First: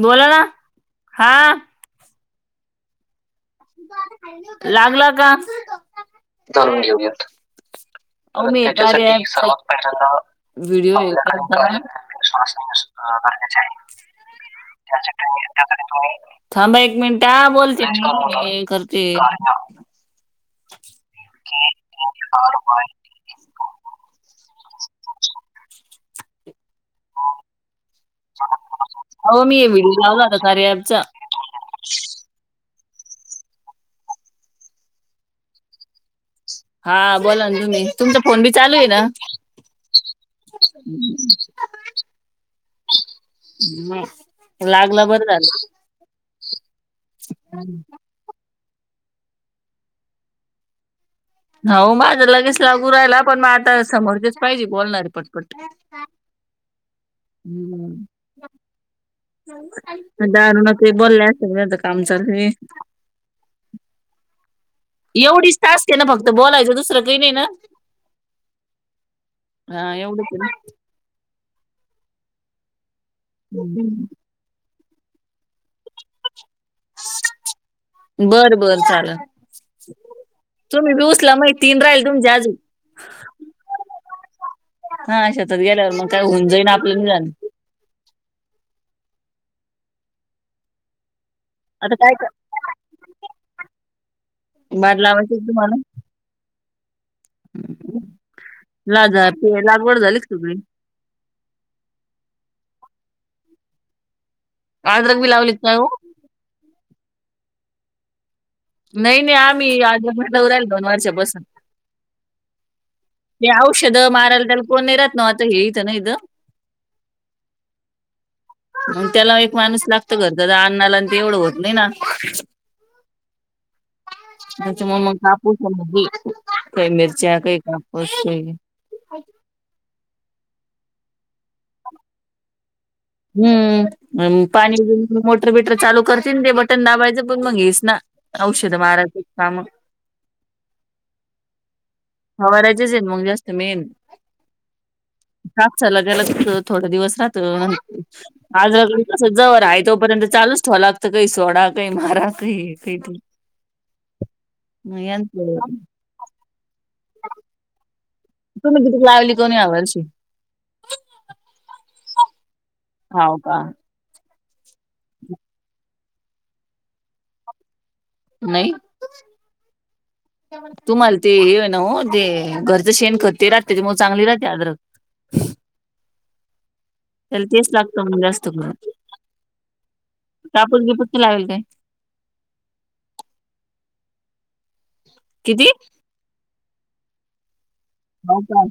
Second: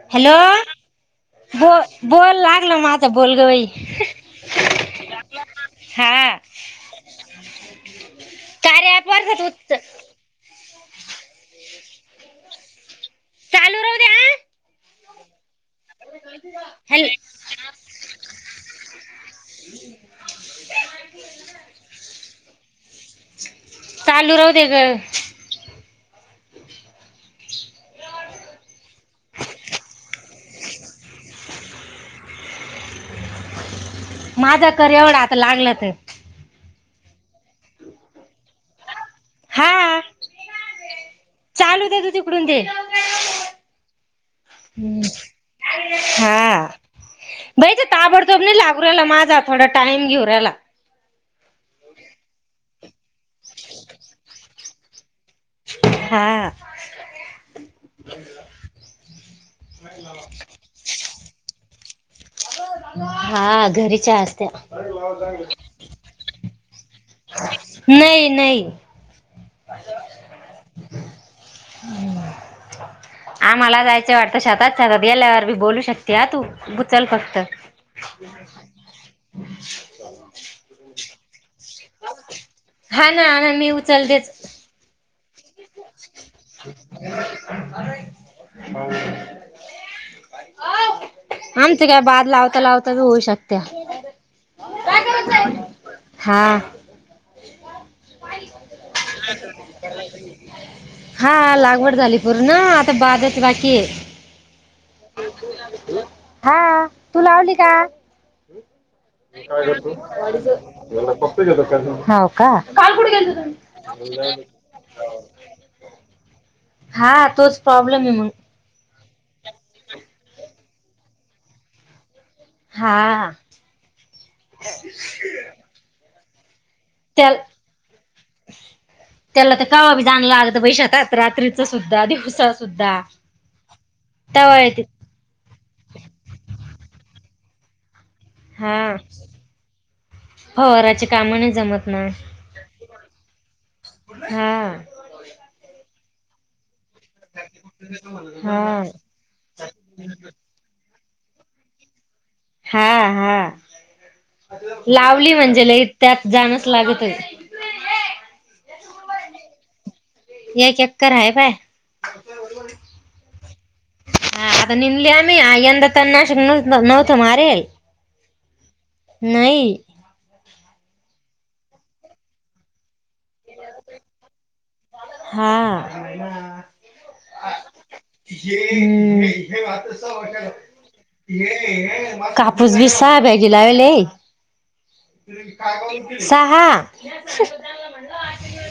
बोला हॅलो ना हा हो बोल लागल मझ बोलग लागला हा काून घेऊ [inaudible] कार्या ॲप वरच तू व्हिडिओ चालू राहू दे हा थांबा एक हॅलो मिनिट बोलते करते चालू राह दे ग हो मी हे व्हिडिओ लावला आता खे ॲपचा माझा कर एवढा आता लागलं ते हा बोला ना तुम्ही तुमचा फोन बी चालू आहे ना हा चालू दे तू तिकडून ते लागलं बरं झालं हा बईच ताबडतोब नाही लागू रला माझा थोडा टाइम घेऊ राला हो माझं लगेच लागू राहिला पण मग आता समोर तेच पाहिजे बोलणारी पटपट हा हम्म दारुण ते बोलल्यागता काम चालू हा घरीच्या असत्या एवढीच तास के ना फक्त बोलायचं दुसरं काही नाही ना नाही नाही हा एवढंच ना आ मला ना जायचं वाट तश आातातातात गल्यावर मी बोलू शकते हा तू उचल फक्त बरं बर चालं तुम्ही बी सला माहिती तीन राहील तुमच्या अजून हा ना ह मी उचलतेच हा शतात गेल्यावर मग काय होऊन जाईन आपलं म जाण हो आमच काय बाद लावता लावता होऊ शकत्या कर- बाद लावायची का हा ला जा ते लागवड झाली सगळी हा लागवड झाली पूर्ण आता बादच बाकी आहे अद्रक बी लावली का काय हो हा तू लावली का नाही नाही का आम्ही अद्रक लावू राहील दोन वर्षापासून काल कुट गेलता तुम्ही कोणनराात नव आता हेयत ना इ हा तोच प्रॉब्लेम आहे मग मग त्याला एक माणूस लागत करता अण्णाला आणि ते एवढं होत नाही ना हा त्याच्या मग मग कापूस म्ह काही त्या मिरच्या काही कापूस त्याला तर कवा बी जागला लागत पैशातात रात्रीच सुद्धा दिवसा सुद्धा हम्म तवा पाणी येते मोटर बिटर चालू करतील ते बटन दाबायचं पण मग येस ना औषध माराज काम हो रची कामण जमत ना हवडाचेच आहेत मग जास्त मेन हा कापसा लगायलाच थोडा दिवस राहत आज हा जव आहे तोपर्यंत चालूच ठेवावालागतं काही सोडा का मारात हा काही त हा म लावली म्हणजे लई त्यात जाणच लागत आहे तुम्ही किती लावली कोणी यावलशी ये चक्कर हय बाय हो का हा आता निली आम्ही अयंदा तनाशक न नव्हत मारेल नाही नाही तुम्हाला ते हे ना हो ते घरचं शेण खतते राहते ते मग चांगली राहते आद्रक हा त्याला तेच लागतं मग जास्त हे करून हे वाता कापूस बिपूस नाही लावेल काय वाटला. कापूच विसाा बेगला वले किती सहा हो का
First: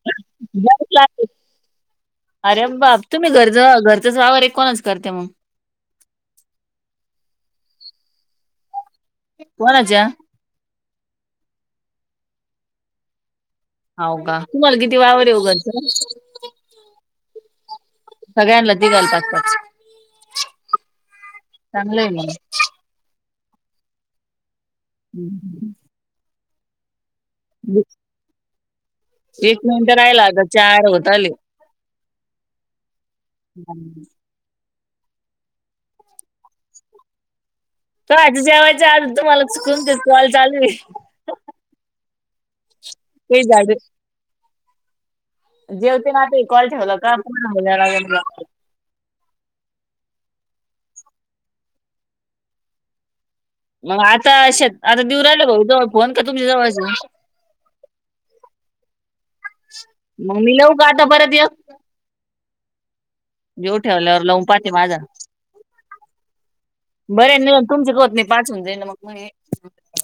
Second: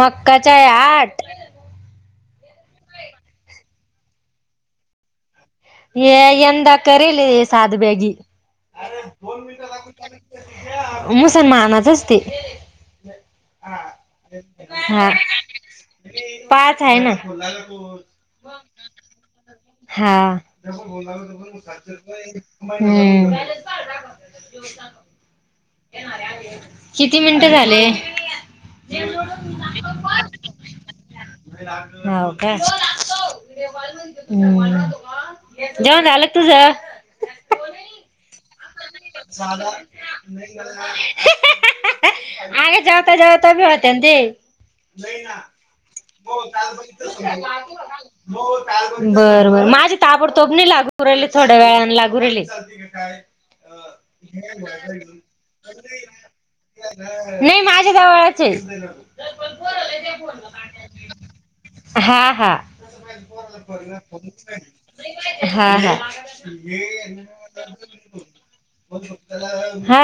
मक्काच्या जास्त आठ लागते. अरे अ बा तुम्ही घरज घरचाच वावर एक कोणच करते मग ये यंदा करील साध बेगी को राजा मुसलमानाच अस ते हाव का तुम्हाला किती हा वावर येऊ घरचं पाच आहे ना सगळ्यांना तिघाला पाच पाच हा ज बला ला त चांगलं आहे मग म हम्म ह किती मिनिट झाले एक ननंतर राहिला आता चार होतले ह ओके हम् जेवण आलंग तुझ तो आज जेयचा आज तु मला चुकून कॉल चालू आहे आगे जाऊत काही जाऊत बी झाडे होते ते नाही ना जेवते ना हो आता कॉल ठेवला का कालपण पूर्ण बोलायला लागेल का? हो बर बर माझे ताबडतोबणी लागू राहिले थोड्या वेळाने लागू राहिले मग आता अश आता दिऊ राहिलं गऊ जवळ फोन का तुमच्या जवळ नाही माझ्या जवळचे मग मी लावू का आता परत हा एक हा देऊ ठेवल्यावर लावून पाहते हा माझा हा बरे नाही तुमचे होत नाही हे पाच होऊन जाईन मग म्हणे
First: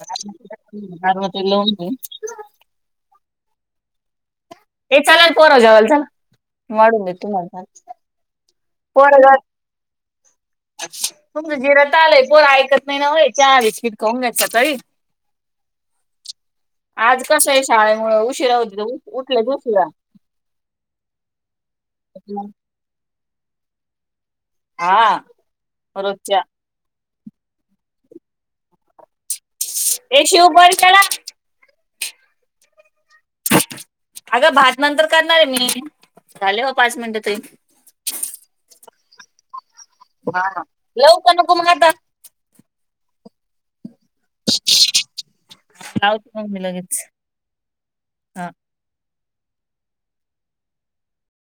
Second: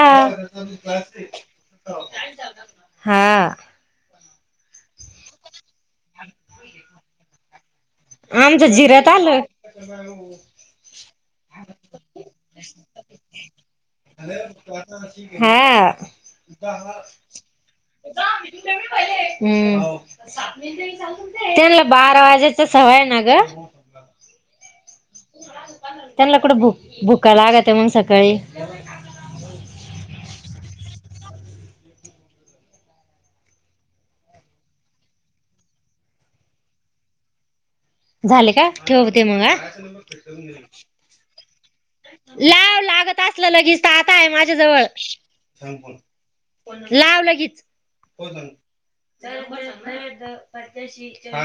ए हा हा ते चाल पराजवाल झा मून देतु म झा आमचं जिरत आलं. तुमचं जिरात आलाय पोर ऐकत नाही ना याच्या फिट खाऊन घ्यायचा तरी हा आज कसं आहे शाळेमुळे उशिरा होते उठलेच हम्म उशिरा ् त्यांला बारा वाजेचा सवय ना ग हा त्यांनला रोजच्या कुडं भुक भुकला आगत म्हन सकाळी ए शिव बर त्याला अगं भात नंतर करढणार आहे मी झाले हो पाच मिनिट तरी झाले का ठेवते मग हा लवकर नकु मार लाव लागत असलं लगेच आता आहे माझ्या जवळ लावते मग मी लगेच लाव लगीच हा प्रतक्ष